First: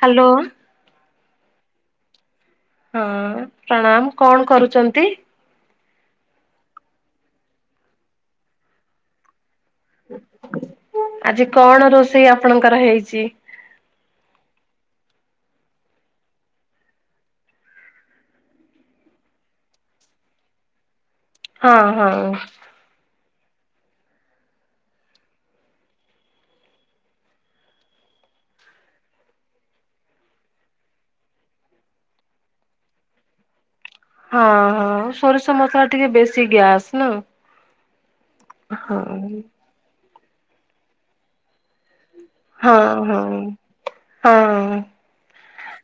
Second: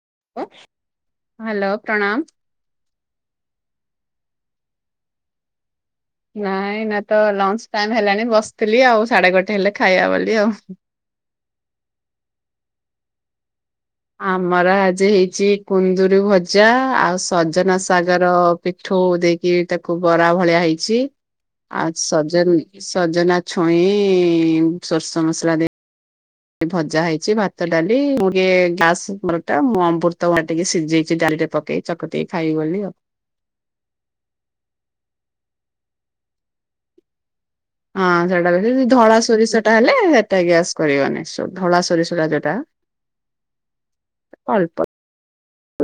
Hello କଁ hello ପ୍ରଣାମ। ହଁ ପ୍ରଣାମ କଣ କରୁଛନ୍ତି। ନାଇଁ ଏଇନା ତ ଲଞ୍ଚ ଟାଇମ ହେଲାଣି ବସିଥିଲି ଆଉ ସାଢେ ଗୋଟେ ହେଲେ ଖାଇବା ବୋଲି ଆଉ। ଆଜି କଣ ରୋଷେଇ ଆପଣଙ୍କର ହେଇଛି। ଆମର ଆଜି ହେଇଛି କୁନ୍ଦୁରି ଭଜା ଆଉ ସଜନା ସାଗର। ପିଠଉ ଦେଇକି ତାକୁ ବରା ଭଳିଆ ହେଇଛି। ହଁ ଆଉ ହଁ ସଜନି ସଜନା ଛୁଇଁ ସରିଷ ମସଲା ଦେଇ। ଭଜା ହେଇଛି ଭାତ ଡାଲି ମୁ ଟିକେ ଗ୍ୟାସ ମୋର ଟା ମୁଁ ଅମ୍ମୃତ ଭଣ୍ଡା ଟିକେ ସିଝେଇଛି ଡାଲି ରେ ପକେଇ। ଚକଟିକି ଖାଇବି ବୋଲି ଆଉ। ହଁ ହଁ ସୋରିଷ ମସଲା ଟିକେ ବେଶୀ ଗ୍ୟାସ ନୁ। ହଁ ସେଟା ବେଶୀ ଧଳା ସୋରିଷ ଟା ହେଲେ ସେଟା ଗ୍ୟାସ କରିବନି ସୋ ଧଳା ସୋରିଷ ଟା। ଯୋଉଟା ହଁ ହଁ ଅଳ୍ପ ହଁ।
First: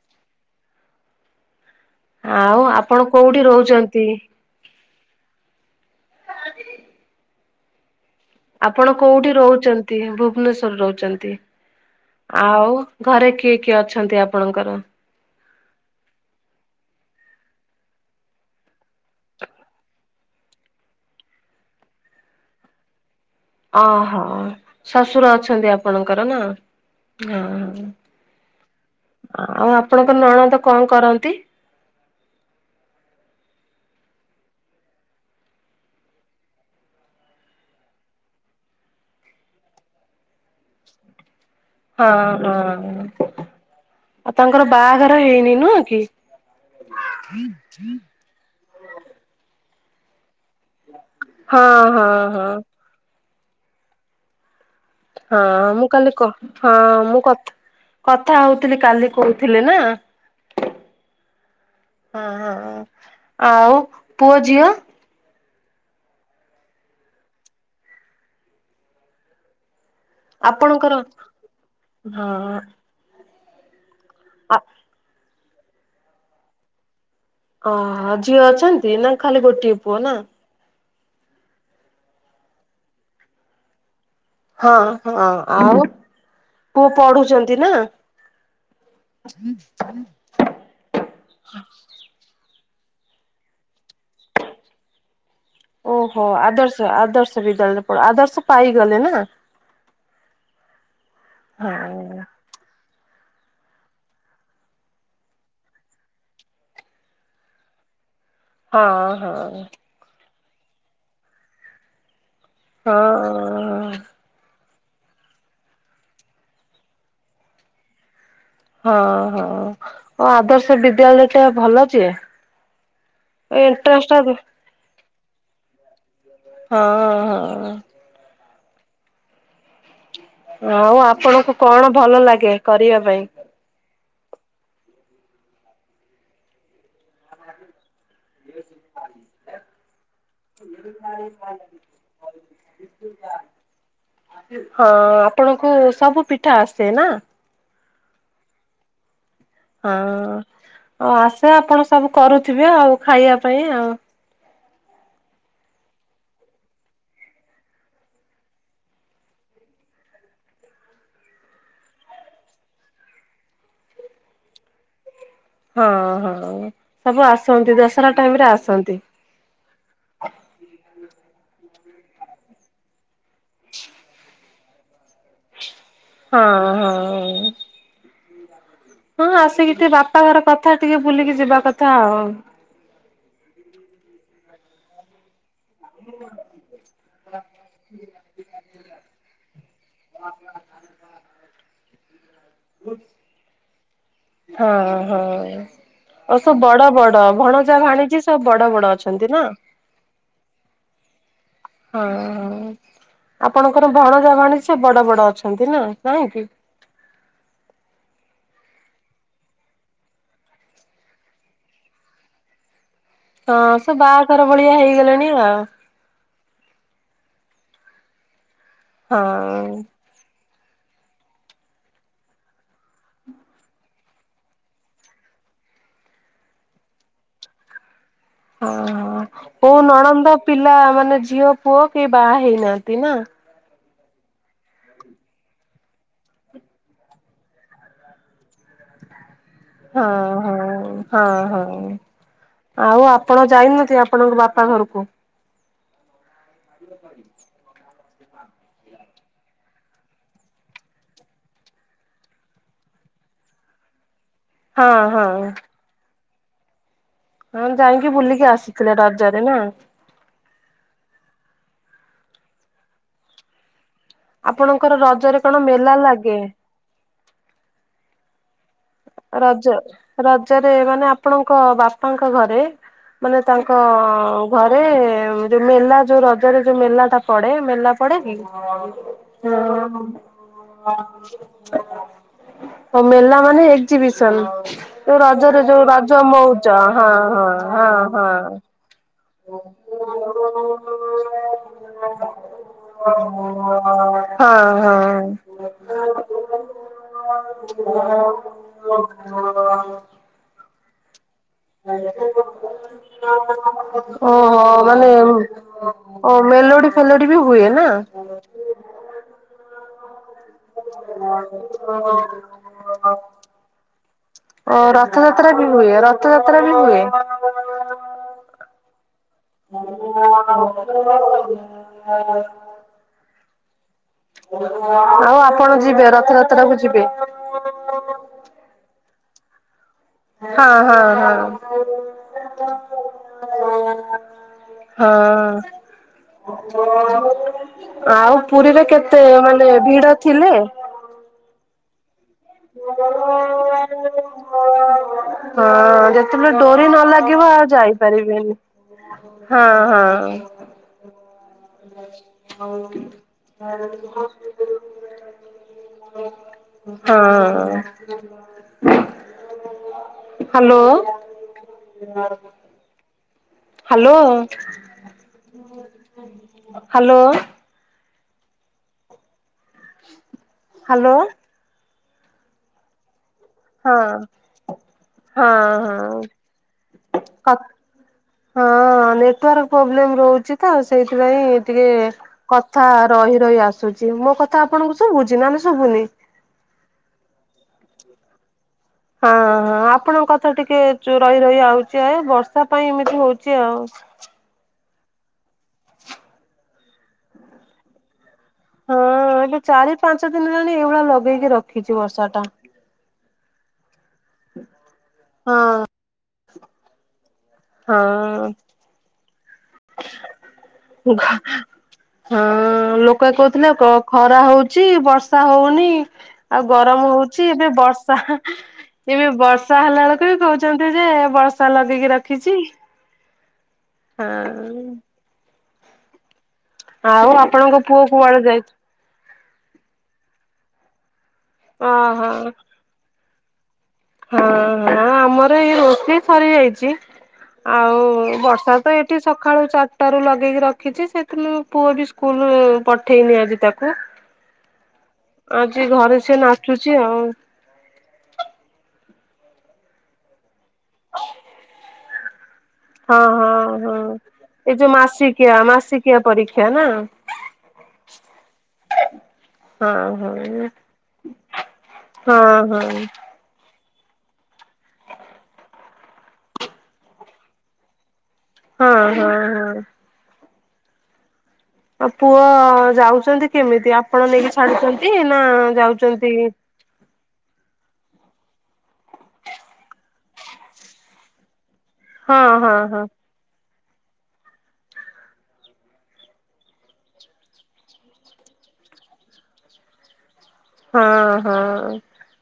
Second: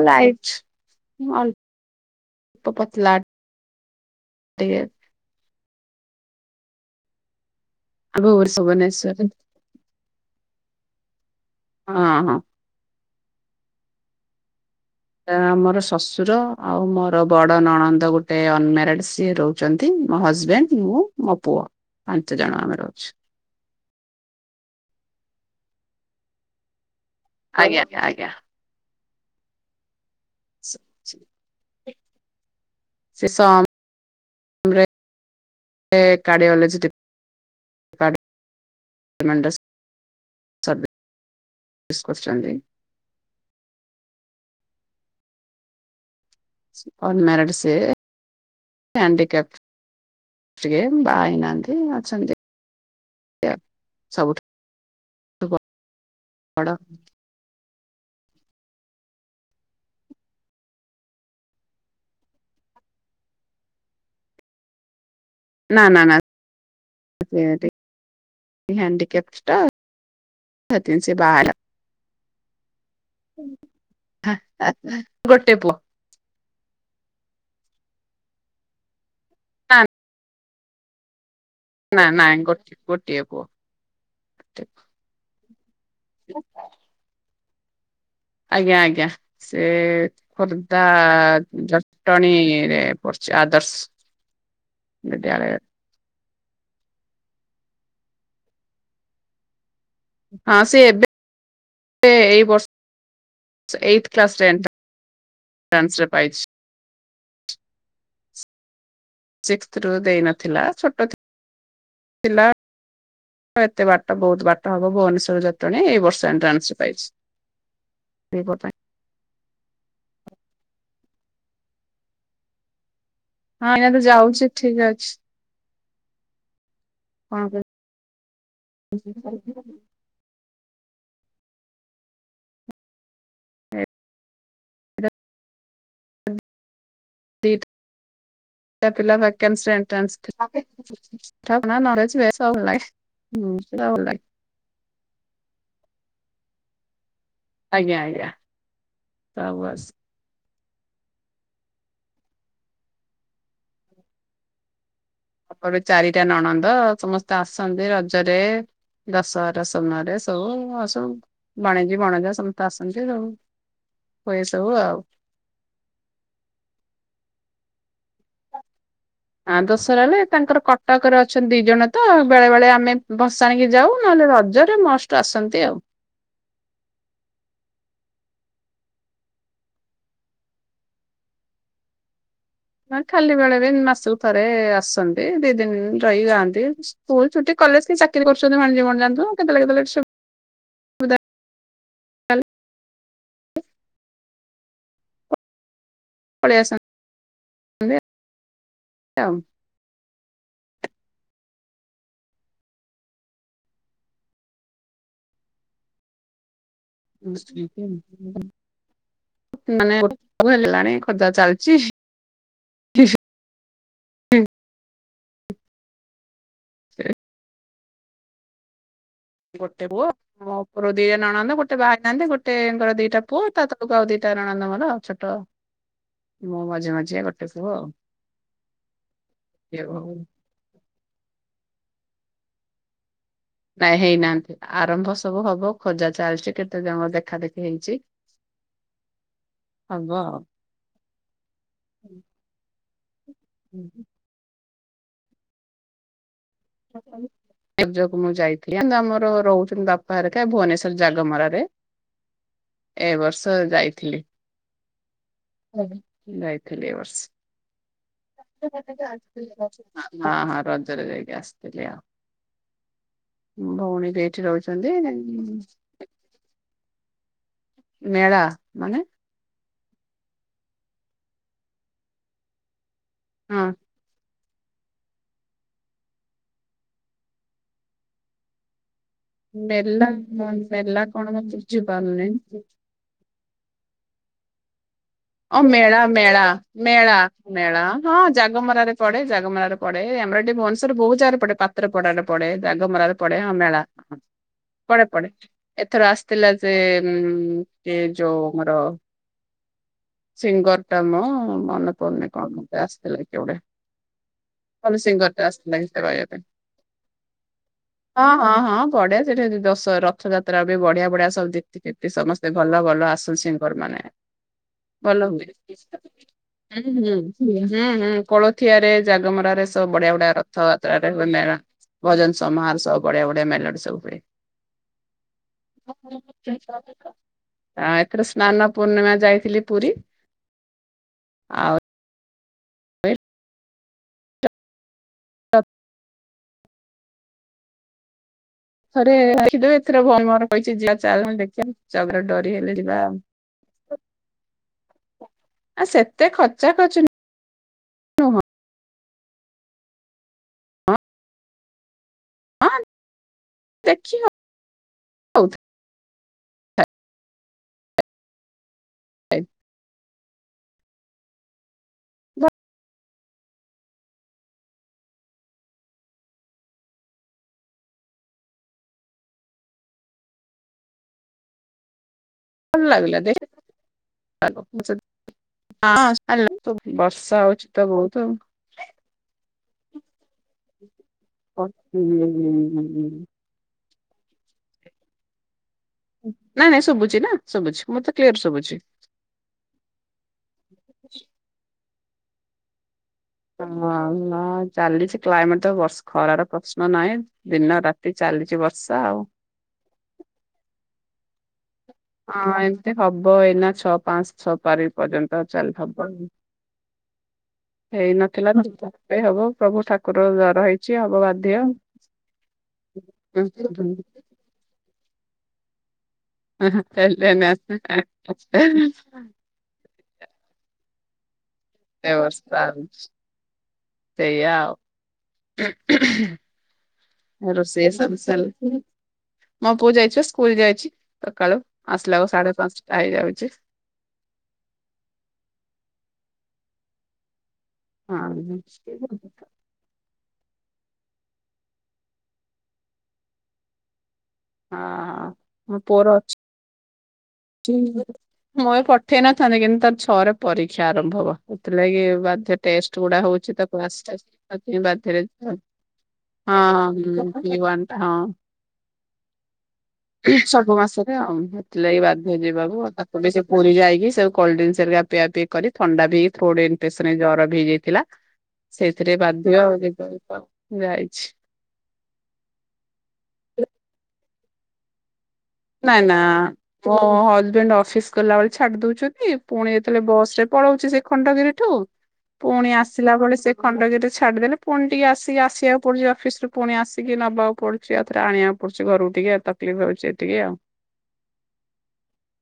ଲାଇଟ୍ ଅଳ୍ପ। ଆଉ ଆପଣ ପତଲା କୋଉଠି ରହୁଛନ୍ତି। ଟିକେ। ଆପଣ ଭୁବନେଶ୍ଵରରେ କୋଉଠି ରହୁଛନ୍ତି ଭୁବନେଶ୍ଵର ରେ ରହୁଛନ୍ତି ହଁ ହଁ। ଆଉ। ଘରେ କିଏ କିଏ ଅଛନ୍ତି ଆପଣଙ୍କର। ଏ ଆମର ଶ୍ୱଶୁର ଆଉ ମୋର ବଡ ନଣନ୍ଦ ଗୋଟେ ଅନ ମ୍ୟାରେଡ ସିଏ ରହୁ ଛନ୍ତି ମୋ ହଜବେଣ୍ଡ ମୁଁ ମୋ ପୁଅ ପାଞ୍ଚ ଜଣ ଆମେ ରଉଛୁ। ଅ ହ ଶଶୁର ଅଛନ୍ତି ଆପଣଙ୍କର ନା। ହଁ ଆଜ୍ଞା ହ ଆଜ୍ଞା। ଆଉ ଆପଣଙ୍କ ନଣ ତ କଣ କରନ୍ତି। ସେ ସମ୍ ସେ କାର୍ଡ଼ିଓଲୋଜି ଡିପ୍ କାଡି ଡିପାଟ ମେଣ୍ଟ। ହଁ କରୁଛନ୍ତି। ହଁ ଆଉ ତାଙ୍କର ବାହାଘର ହେଇନି ନୁହଁ କି। ସେ ଅନ ମ୍ୟାରେଡ୍ ସେ ହ୍ୟାଣ୍ଡିକେପ୍ଟ। ଟିକେ ବା ହେଇନାହାନ୍ତି ହଁ ହଁ ହଁ ଅଛନ୍ତି ସବୁଠୁ। ହଁ ମୁଁ କାଲି କ ବଡ ହଁ ମୁଁ କଥ୍ କଥା ହଉଥିଲି କାଲି କହୁଥିଲେ ନା। ହଁ ଆଉ ପୁଅ ଝିଅ। ନା ନା ନା ହ୍ୟାଣ୍ଡିକେପ୍ଟ ଷ୍ଟ ଆପଣଙ୍କର ହଁ ଆ ଗୋଟେ ପୁଅ। ଓ ଝିଅ ଅଛନ୍ତି ନା ଖାଲି ଗୋଟିଏ ପୁଅ ନା? ନା ନାଇଁ ଗୋ ଗୋଟିଏ ପୁଅ। ହଁ ହଁ ଆଉ ପୁଅ ପଢୁଛନ୍ତି ନା? ଆଜ୍ଞା ଆଜ୍ଞା ସେ ଖୋର୍ଦ୍ଧା ଜଟଣୀରେ ପଡିଛି ଆଦର୍ଶ ବିଦ୍ୟାଳୟରେ। ଓହୋ ଆଦର୍ଶ ଆଦର୍ଶ ବିଦ୍ୟାଳୟରେ ପଢ଼ ଆଦର୍ଶ ପାଇଗଲେ ନା? ହଁ ସେ ଏବେ ହଁ ଏଇ ବର୍ଷ। ଏଇଥ୍ କ୍ଲାସ ଏଣ୍ଟ ରାନ୍ସ ରାନ୍ସ ରେ ପାଇଛି। ହଁ ହଁ ସିକ୍ସଥ ରୁ ଦେଇନଥିଲା ଛୋଟ ଥିଲା ଥିଲା ଏତେ ହଁ। ବାଟ ବହୁତ ବାଟ ହବ ଭୁନେଶ୍ୱର ଯଟଣୀ ଏଇ ବର୍ଷ ଏଣ୍ଟ୍ରାନ୍ସ ପାଇଛି। [inaudible] ହଁ ହଁ ଓ ଆଦର୍ଶ ବିଦ୍ୟାଳୟ ଟା ଭଲ ଜେ ହଁ ଏୟିନା ତ ଯାଉଛି ଠିକ ଅଛି। ହଁ ହଁ ହଜ୍ଞ [unintelligible] ଆଉ ଆପଣଙ୍କୁ କଣ ଭଲ ଲାଗେ କରିବା ପାଇଁ? [inaudible] ଆ [inaudible] ତା ପିଲା ବେକେଂଶ ଏଣ୍ଟ୍ରାନ୍ସ [unintelligible] ସେଟା ଭଲ ଲାଗେ। ହଁ ଆପଣଙ୍କୁ ସବୁ ପିଠା ଆସେ ନା? ଆଜ୍ଞା ଆଜ୍ଞା ସବୁ ଆ ହଁ ଆଉ ଆଶା ଆପଣ ସବୁ କରୁଥିବେ ଆଉ ଖାଇବା ପାଇଁ ଆଉ। ତାପରେ ଚାରିଟା ନଣନ୍ଦ ସମସ୍ତେ ଆସନ୍ତି ରଜରେ। ଦଶହରା ସମୟରେ ସବୁ ଆଉ ସବୁ ଭାଣିଜୀ ଭଣଜ ସମସ୍ତେ ଆସନ୍ତି ଆଉ। ହୁଏ ସବୁ ଆଉ। ହଁ ହଁ ସବୁ ଆସନ୍ତି ଦଶହରା ଟାଇମ ରେ ଆସନ୍ତି। ଆ ଦଶରା ହେଲେ ତାଙ୍କର କଟକରେ ଅଛନ୍ତି ଦି ଜଣ ତ ବେଳେ ବେଳେ ଆମେ ବସି ଆଣିକି ଯାଉ ନହେଲେ ରଜରେ ମଷ୍ଟ ଆସନ୍ତି ଆଉ। ହଁ ହଁ। ହଉ। ହଁ ଆସିକି ଟିକେ ବାପା ଘର କଥା ଟିକେ ବୁଲିକି ଯିବା କଥା ଆଉ। ନ ଖାଲି ବେଳେରେ ମାସକୁ ଥରେ ଆସନ୍ତି। ଦି ଦିନିନ ରହିିାଆନ୍ତି ସ୍କୁଲ ଛୁଟି କଲେ କି ଚାକିରି କରୁଛନ୍ତି ମୀ ମଣ ଯାନ୍ତୁ କେତେବେଳେ କେତେବେଳେ ଛ ହ। ହ୍ୟାଲୋ ହଁ ହଁ ଆଉ ପଳେଇ ସବୁ ଆସନ୍ତି ବଡ ବଡ ଭଣଜା ଭାଣିଛି ସବୁ ବଡ ବଡ ଅଛ ଅଛନ୍ତି ଆଉ। ନା? ହଁ ହ ଆପଣଙ୍କର ଭଣଜା ଭାଣୀଜି ସେ ବଡ ବଡ ଅଛନ୍ତି ନା ନାହିଁକି। [unintelligible] ମାନେ [unintelligible] ହେଲାଣି ଖୋଜା ଚାଲିଛି ହଁ ସେ ବାହାଘର ଭଳିଆ ହେଇଗଲେଣି ଆଉ। [inaudible] ହଁ ଗୋଟେ ପୁଅ ମ ମୋର ଦିଟା ନଣଦ ଗୋଟେ ବାହା ହେଇ ନାହାନ୍ତି ଗୋଟେଙ୍କର ଦିଟା ପୁଅ ତା ତଳକୁ ଆଉ ଦିଟା ନଣନ୍ଦ। ମୋର ଛୋଟ [inaudible] ମୋ ମଝେ ମଝିଆ ଗୋଟେ ପୁଅ ଆଉ ଓ କୋଉ ନଣନ୍ଦ ପିଲା ମାନେ ଝିଅ, ପୁଅ କେହି ବାହା ହେଇନାହାନ୍ତି ନା? ନାଇଁ ହେଇନାହାନ୍ତି। ଆରମ୍ଭ ସବୁ ହବ ଖୋଜା ଚାଲିଛି, କେତେ ଜଣଙ୍କର ଦେଖା ଦେଖି ହେଇଛି। ହଁ ହବ ଆଉ। ହଁ ହଁ ହଁ। ଆଉ ଆପଣ ଯାଇନାହାନ୍ତି ଆପଣଙ୍କ ବାପା ଘରକୁ? [unintelligible] ମୁଁ ଯାଇଥିଲି। କିନ୍ତୁ ଆମର ରହୁଛନ୍ତି ବାପା ହେରିକା ଭୁବନେଶ୍ଵର ଜାଗମରାରେ ଏ ବର୍ଷ ଯାଇଥିଲି। ହଁ ହଁ। [unintelligible] ଯାଇଥିଲି ଏ ବର୍ଷ। ହଁ ଯାଇକି ବୁଲିକି ଆସିଥିଲେ ରଜରେ ନା? ହଁ ହଁ ରଜରେ ଯାଇକି ଆସିଥିଲି ଆଉ। ଭଉଣୀ [unintelligible] ଆପଣଙ୍କର ରଜରେ କଣ ମେଲା ଲାଗେ? ମେଳା ମାନେ? ରଜ ରଜରେ ମାନେ ଆପଣଙ୍କ ବାପାଙ୍କ ଘରେ ମାନେ ହଁ ତାଙ୍କ ଘରେ ଯୋଉ ମେଲା ଯୋଉ ରଜରେ ଯୋଉ ମେଲା ଟା ପଡ଼େ ମେଲା ପଡ଼େ କି? ମେଲା [unintelligible] ମେଲା କଣ ମୁଁ ବୁଝିପାରୁନି? ହଉ ମେଲା ମାନେ ଏକ୍ଜିିବିସନ। ଯୋଉ ଓ ରଜରେ ଯୋଉ ମେଳା ରଜ ମେଳା ମଉଜ ହଁ ହଁ ହଁ ହଁ। ପଡ଼େ ଜାଗମରା ରେ ପଡ଼େ। ଆମର ଏଠି ଭୁବନେଶ୍ୱର ର ବହୁତ ଜାଗାରେ ପଡ଼େ ପାତ୍ର ପଡ଼ାରେ ପଡ଼େ, ଜାଗମରା ରେ ପଡ଼େ ହଁ ମେଳା ପଡ଼େ ପଡ଼େ। ଏଥର ଆସିଥିଲା ଯେ ଉଁ ସେ ଯୋଉ ଆମର ହଁ ସିଙ୍ଗରଟା ମ ମନେ ପଡୁନି କଣ ଗୋଟେ ଆସିଥିଲା କିଏ ଗୋଟେ ଓହୋଃ ଭଲ ମାନେ ସିଙ୍ଗର ଟା ଆସିଥିଲା ଗୀତ ଗାଇବା ପାଇଁ। ଓ ମେଲୋଡ଼ି ଫେଲୋଡି଼ ବି ହୁଏ ନା? ହଁ ହଁ ହଁ ପଡ଼େ। ସେଠି [unintelligible] ରଥଯାତ୍ରା ବି ବଢ଼ିଆ ବଢ଼ିଆ ସବୁ୍ [unintelligible] ସମସ୍ତେ ଭଲ ଭଲ ଆସୁ ସିଙ୍ଗର ମାନେ। ଓଃ ରଥଯାତ୍ରା ବି ହୁଏ? ରଥଯାତ୍ରା ବି ହୁଁ ହୁଏ? ହୁଁ ହୁଁ ହଁ କୋଳଥିଆରେ ଜାଗମରାରେ ସବୁ ବଢ଼ିଆ ବଢ଼ିଆ ରଥଯାତ୍ରାରେ ହୁଏ ମେଳା, ଭଜନ ସମହାର ସବୁ ବଢ଼ିଆ ବଢ଼ିଆ ମେଲୋଡ଼ି ସବୁ ହୁଏ। ଆଉ ଆପଣ ଯିବେ ରଥଯାତ୍ରା କୁ ଯିବେ? ଆ ଏଥର ସ୍ନାନ ପୂର୍ଣ୍ଣିମା ଯାଇଥିଲି ପୁରୀ ହଁ ଆଉ ହଁ ହଁ। ଏ ହଁ। ଆଉ ପୁରୀରେ କେତେ, ମାନେ ଭିଡ଼ ଥିଲେ? [unintelligible] ଦେଖିବାଊ ଜଗା ର ଡୋରି ହେଲେ ଯିବା ଆଉ। ହଁ ଆ ସେତେ ଯେତେବେଳେ ଖର୍ଚ୍ଚା ଡୋରି ଖର୍ଚ୍ଚ ନ ଲା ଲାଗିବ ଆଉ ଯାଇପାରିବେ ନୁହଁ ନି ହଁ ହଁ। ଦେଖି [unintelligible] ହଉଥିଲା ହଁ। [unintelligible] ହ୍ୟାଲୋ? Hello hello? ହ୍ୟାଲୋ? ଭଲ ଲାଗିଲା ଦେ ହଁ। ହଁ ହ ହଁ [unintelligible] ବର୍ଷା କ ହଉଛି ତ ବହୁତ। ହଁ ନେଟୱାର୍କ ପ୍ରୋବ୍ଲେମ୍ ରହୁଛି ତ ସେଇଥିପାଇଁ ଆଉ। ଟିକେ ହୁଁ ହୁଁ କଥା ରହି ରହି ଆସ ଆସୁଛି। ମୋ କଥା ଆପଣଙ୍କୁ ଶୁଭୁଛିି ନା ନାହିଁ ଶୁଭୁନି? ନାଇଁ ନାଇଁ ଶୁଭୁଛି ନା ଶୁଭୁଛି ମତେ କ୍ଲିୟର ଶୁଭୁଛି। ହଁ ହଁ ଆପଣଙ୍କ କଥା ଟିକେ ଚୁ ରହି ରହି ଆଉଚି ଆ ଏ ବର୍ଷା ପାଇଁ ଏମିତି ହୋଉ ଅ ହଁ ନା ଚାଲିଛି କ୍ଲାଇମେଟ ତ ବର୍ଷ୍ ଖରାର ପ୍ରଶ୍ନ ନାହିଁ। ଦିନ ରାତି ଚାଲିଚି ହଁ ବର୍ଷା ଆଉ। ଏବେ ଚାରି ପାଞ୍ଚ ଦିନ ହେଲାଣି ଏଇଭଳିଆ ଲୋଭେଇକି ରଖ୍ ହଁ ଏତେ ହବ ଏଇନା ଛଅ ପାଞ୍ଚ ସ ପାରି ପର୍ଯ୍ୟନ୍ତ ହଁ ଚାଲିହବନି ହେଇନଥିଲା [unintelligible] ଏଇ ହବ ପ୍ରଭୁ ଷ୍ଠା କୁକୁର ଜର ହେଇଚି ହବ ହଁ ବାଧ୍ୟ। ହଁ ଲୋକ କହୁଥିଲେ [unintelligible] ଖରା ହୋଉଚି ବର୍ଷା ହୋଉନି। ଆଉ ଗରମ ହେଲେ ହୋଉଚି ଏବେ ବର୍ଷା ଏବେ ବର୍ଷ୍ ର୍ଷା ହେଲା ବେଳକୁ ବି କୋହୁଛନ୍ତି ଯେ ବର୍ଷା ଲଗେଇକି ରଖିଚି। ବର୍ଷା ସେଇଆ ଆଉ। ଆଉ ଆପଣଙ୍କ ରୋଷେଇ ପୁଅ ସବୁ କୁଆଡେ ଯାଇଛି। ଚାଲିଛି ମୋ ପୁଅ ଯାଇଚି ପା ସ୍କୁଲ ଯାଇଚି ସକାଳୁ ଓହୋ ଆସିଲାକୁ ସାଢେ ପାଞ୍ଚଟା ହେଇଯାଉଚି। ହଁ ହଁ ଆମର ଏଇ ରୋଷେଇ ସରିଯାଇଚି। ଆଉ ହଁ। ବର୍ଷା ତ ଏଠି ସ ସକାଳୁ ଚାରିଟାରୁ ଲଗେଇକି ରଖିଚି ସେଥିନୁ ପୁଅ ବି ସ୍କୁଲ ପଠେଇନି ଆଜି ତାକୁ। ହଁ ଆଜି ଘରେ ସିଏ ନାଚୁଚି ଆଉ। ଚୁଁ [unintelligible] ମୁଁ ଏ ପଠେଇ ନଥାନ୍ତି କିନ୍ତୁ ତାର ଛଅରେ ପରୀକ୍ଷା ଆରମ୍ଭ ହବ ଏଥିଲାଗି ବାଧ୍ୟ ଟେଷ୍ଟ ଗୁଡା ହଁ ହୋଉଛି ତା ହଁ କ୍ଲାସ୍ ହଁ ଟେଷ୍ଟ୍ ଏଇ [unintelligible] ଯୋଉ ବାଧ୍ୟରେ ମାସିକିଆ ହଁ ମାସିକିଆ ପରୀକ୍ଷା ନା ହଁ ଯିବନ୍ ତ ହଁ। ହଁ ହଁ ହଁ ସବୁ ମାସରେ ଆଉ ହେଥିଲାଗି ବାଧ୍ୟ ହଁ ଯିବାକୁ ଆଉ ହଁ ତାକୁ ସେ ପୁରୀ ଯାଇକି ସେ କୋଲଡରିଙ୍କସ୍ ହେରିକା ପିଆପିଇ କରି ଥଣ୍ଡା ପିଇକି ଥ୍ରୋଡ ଇନଫେକ୍ସନ ଏଇ ଜର ବି ହେଇଯାଇଥିଲା। ସେଇଥିରେ ହଁ ବାଧ୍ୟ ଆଉ ହଁ। [unintelligible] ଯାଇଛି। ଆଉ ପୁଅ ଯାଉଚନ୍ତି କେମିତି ଆପଣ ନେଇକି ଛାଡୁଚନ୍ତି ନା ନାଇଁ ନା ଯାଉଛନ୍ତି? ମୋ ହଜବେଣ୍ଡ ଅଫିସ ଗଲାବେଳେ ଛାଡି ଦୋଉଚନ୍ତି ପୁଣି ଯେତେବେଳେ ବସରେ ପଳୋଉଚି ସେ ଖଣ୍ଡଗିରିଠୁ ହଁ ପୁଣି ହଁ ହଁ ଆସିଲାବେଳେ ସେ ଖଣ୍ଡଗିରିରେ ଛାଡିଦେନେ ପୁଣି ଟିକେ ଆସିକି ଆସିବାକୁ ପଡୁଚି ଅଫିସରୁ ପୁଣି ଆସିକି ନବାକୁ ପଡୁ ଚି ଆଉଥରେ ଆଣିବାକୁ ପଡୁଚି ଘରକୁ ଟିକେ ଆଉ ତକଲିଫ ହୋଉଚି ଏତିିକି ଆଉ। ହଁ ହଁ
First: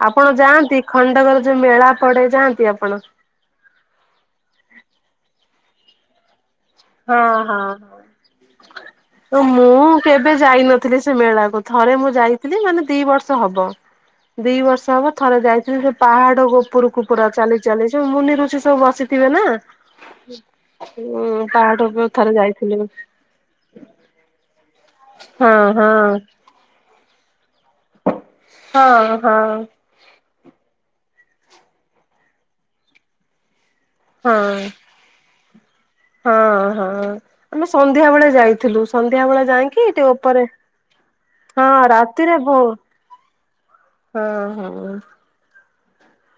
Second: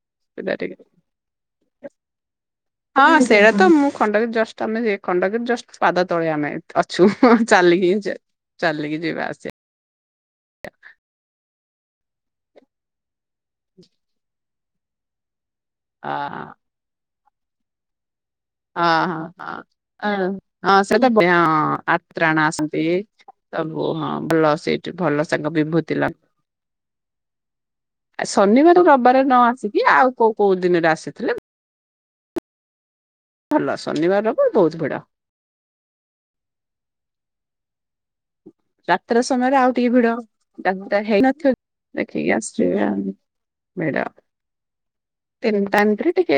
ଆପଣ ସୁବିଧା ଟିକେ ଯାଆନ୍ତି ଖଣ୍ଡଘର ଯୋଉ ମେଳା ପଡେ ଯାଆନ୍ତି ଆପଣ? ହଁ ସେଡା ତ ମୁଁ ଖଣ୍ଡଗିରି ଜଷ୍ଟ ଆମେ ହେ ଖଣ୍ଡଗିରି ଜଷ୍ଟ ପାଦ ତଳେ ଆମେ। ଅଛୁ ହଁ ଚାଲିକି ଯା ଚାଲିକି ଯିବା ଆସିବା ମୁଁ କେବେ ଯାଇନଥିଲି ସେ ମେଳାକୁ ଥରେ ମୁଁ ଯାଇଥିଲି ମାନେ ଦି ବର୍ଷ ଷ ହବ ଦି ବର୍ଷ ହବ ଥରେ ଯାଇଥିଲି ସେ ଆ ପାହାଡ ଗୋ ଉପରକୁ ପୁରା ଚାଲି ଚାଲି ଯୋଉ ମୁନିଋଷି ଅଁ ହଁ ହଁ ଏଁ ହଁ ସେତ ବି ହଁ ଉଁ ହଁ ପାହାଡ ଆ ଉପରକୁ ଥରେ ତ୍ରାଣ ଯାଇଥିଲି ଆସନ୍ତି। ସବୁ ହଁ ଭଲ ସେଇଠି ଭଲ ହଁ ସାଙ୍ଗ ହଁ। ବିଭୁତି ଲଗୋଉ ଆ ଶନିବାର ହଁ ରବିବାରେ ହଁ ନ ଆସିକି ଆଉ କୋଉ କୋଉ ଦିନରେ ଆସିଥିଲେ ଭଲ ଶନିବାର ରବିବାର ହଁ ବୋହୁତ ଭିଡ। ହଁ ହଁ ଆମେ ସନ୍ଧ୍ୟା ବେଳେ ଯାଇଥିଲୁ ସନ୍ଧ୍ୟା ବେଳେ ଯାଇଁକି ଟିକେ ଓପରେ। ଡାଲିଟା ହେଇନଥିବ ଦେଖିକି ଆସିଯିବେ ଆଉ। ହଁ ହଁ। ତିନିଟା ଏମତିରେ ଟିକେ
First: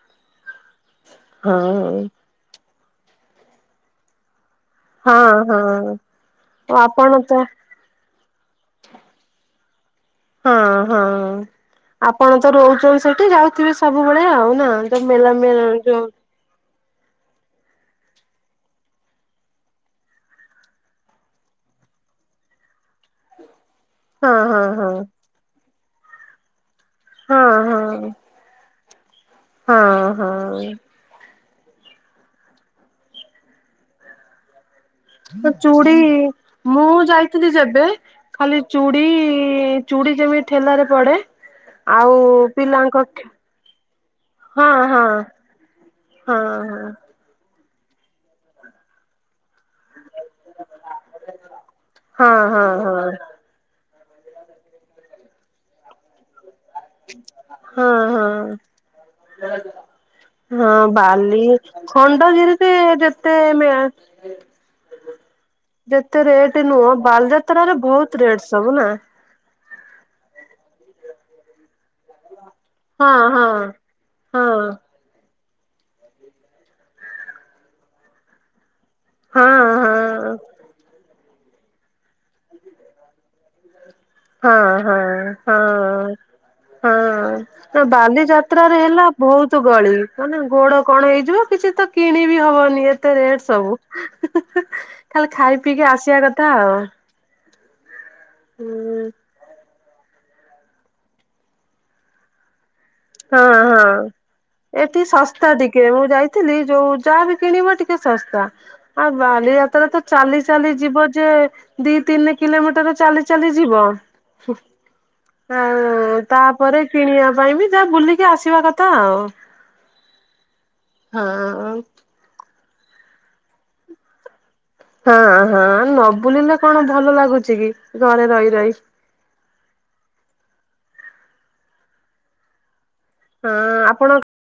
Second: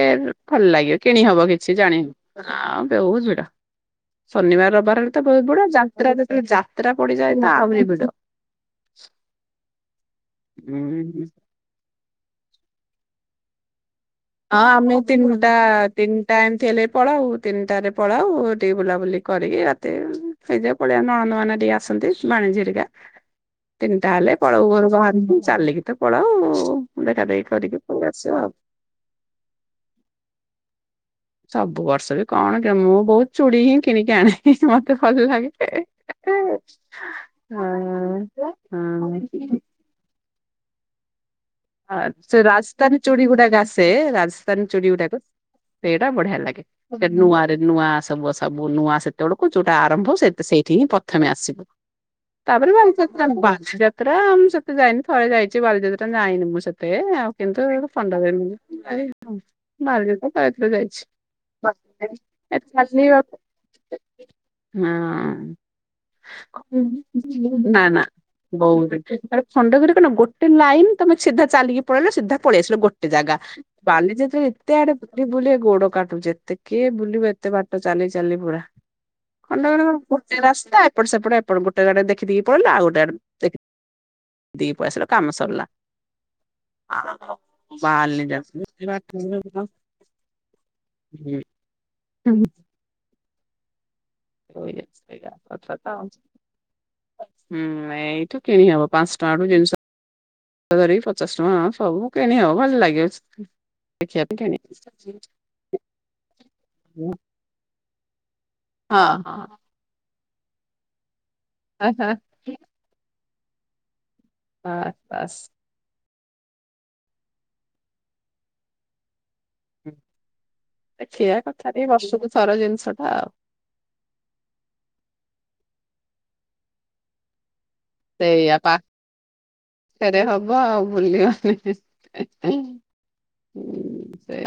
ଭଲ ଲାଗିବ କିଣିହବ ହଁ କିଛି ଜାଣି। ଆଉ ବୋହୁତ ଭିଡ ଶନିବାର ରବିବାର ହେଲେ ତ ହଁ ବୋହୁତ ଭିଡ ଆଉ ହଁ। ଯାତ୍ର ଯେତେଳେ ଯା ଓ ଆପଣ ତ ଆଉ ବୁଲିବୁ ତୋର ହଁ ହଁ। ଉଁହୁଁହୁଁ। ଆପଣ ତ ରହୁଚନ୍ତି ସେଠି ଯାଉଥିବେ ସବୁବେଳେ ଆଉ ନା ଯୋଉ ମେଲା ମେଲଣ ଯୋଉ। ଟାଇମ ଥିଲେ ପଳାଉ ତିନିଟାରେ ପଳାଉ ଟିକେ ବୁଲାବୁଲି କରିକି ରାତି ସେଇଯୋଗୁ ପଳିଆ ନଣନ୍ଦ ମାନେ ଟିକେ ଆସନ୍ତି ଭାଣିଜୀ ହେରିକା। ହଁ ତିନିଟା ହେଲେ ହଁ ପଳଉ ଘରୁ ହଁ ବାହାରିକି ଚାଲିକି ତ ପଳାଉ। ଦେଖାଦେଖି ହଁ କରିକି ପଲେଇ ହଁ। ଆସିବା ଆଉ। ହଁ ହଁ। ସବୁ ବର୍ଷ ବି କଣ ମୁଁ ବହୁତ ଚୁଡ଼ି ହିଁ କିଣିକି ଆଣେ। ମତେ ଭଲ ଲାଗେ ଚୁଡ଼ି ମୁଁ ଯାଇଥିଲି ଯେବେ ହଁ ଖାଲି ଚୁଡ଼ି ହଁ। ଚୁଡ଼ି ଯେମିତି ଠେଲାରେ ପଡେ ଆ ଆଉ ସେ ରାଜସ୍ଥାନୀ ପିଲାଙ୍କ ଚୁଡୀ ଗୁଡାକ ଆସେ ରାଜସ୍ଥାନୀ ହଁ ଚୁଡୀ ହଁ ଗୁଡାକ ସେଇଟା ହଁ ବଢିଆ ଲାଗେ ସେ ନୂଆ ରେ ନୂଆ ସବୁ ସବୁ ନୂଆ ସେତେବେଳକୁ ଯୋଉଟା ଆରମ୍ଭ ସେ ସେଇଠି ହିଁ ପ୍ରଥମେ ଆସିବୁ ହଁ ହଁ ହଁ ତାପରେ ହଁ ମୁଁ ସେତେ ଯାଇନି ଥରେ ଯାଇଛି ବାଲିଯାତ୍ରା ଯାଇନି ମୁଁ। ସେତେ ଆଉ କିନ୍ତୁ ହଁ ହଁ ପଣ୍ଡାରେ ବାଲିଯାତ୍ରା ଥରେ ଦିଥର ହଁ ଯାଇଛି। ବାଲି ଏ ଖଣ୍ଡଗିରିରେ ଚାଲିବାକୁ ଯେତେ ମେଳା ହଁ ନୁହଁ ବାଲିଯାତ୍ରାରେ ନା ନା ବହୁତ ରେଟ ସବୁ ନା ବହୁ ଖଣ୍ଡଗିରି କଣ ଗୋଟେ ଲାଇନ ତମେ ସିଧା ଚାଲିକି ପଳେଇଲ ସିଧା ପଳେଇ ଆସିଲ ଗୋଟେ ହଁ ଜାଗା। ହଁ। ହଁ ବାଲିଯାତ୍ରରେ ଏତେ ଆଡେ ବୁଲି ବୁଲେ ଗୋଡ କାଟୁଛି ଏତେ କିଏ ବୁଲିବ ଏତେ ବାଟ ଚାଲି ଚାଲି ପୁରା। ହଁ ଖଣ୍ଡଗିରି ହଁ ଗୋଟେ ରାସ୍ତା ଏପଟ ସେପଟେ ଏପଟ ଗୋଟେ [unintelligible] ପଳିଇଲ ଆଉ ଗୋଟେ ଆଡେ ଦି ହଁ ହଁ ପଇସା ର କାମ ସରିଲା। ନା ବାହାରିଲି ବାଲିଯାତ୍ରାରେ ହେଲା ବହୁତ ଗଳି ମାନେ ଗୋଡ କଣ ହେଇଯିବ କିଛି ତ କିଣି ବି ହବନି ଏତେ ରେଟ ସବୁ ଖାଲି ଖାଇ ପିଇକି ଆସିବା କଥା ଆଉ। ହୁଁ ଏଇଠୁ କିଣି ହବ ହୁଁ ପାଞ୍ଚ ଟଙ୍କା ରୁ ଜିନିଷ ଧର ପଚାଶ ଟଙ୍କା ସବୁ କିଣି ହବ ଭଲ ଲାଗିବ। ହଁ ହଁ ଦେଖିବା ପାଇଁ କିଣି ଏଠି ଶସ୍ତା ଟିକେ ମୁଁ ଯାଇଥିଲି ଯୋଉ ଯାହାବି କିଣିବ ଟିକେ ଶସ୍ତା ହଁ ଆଉ ବାଲିଯାତ୍ରା ତ ଚାଲି ଚାଲି ଯିବ ଯେ ଦି ତିନି କିଲୋମିଟର ଚାଲି ଚାଲି ଯିବ [unintelligible] ଆଉ ତାପରେ କିଣିବା ପାଇଁ ବି ଯାହା ବୁଲିକି ଆସିବା କଥା ଆଉ। ଦେଖିଆ ହଁ କଥାରେ ବର୍ଷକୁଥର ଜିନିଷ ଟା ଆଉ। ହଁ ହଁ ନ ବୁଲିଲେ କଣ ଭଲ ଲାଗୁଛି କି? ଘରେ ରହି ସେଇଆ ପା ରହି ସେରେ ହବ ଆଉ ବୁଲି [unintelligible] ହଁ ହୁଁ ଆପଣ ସେଇଆ।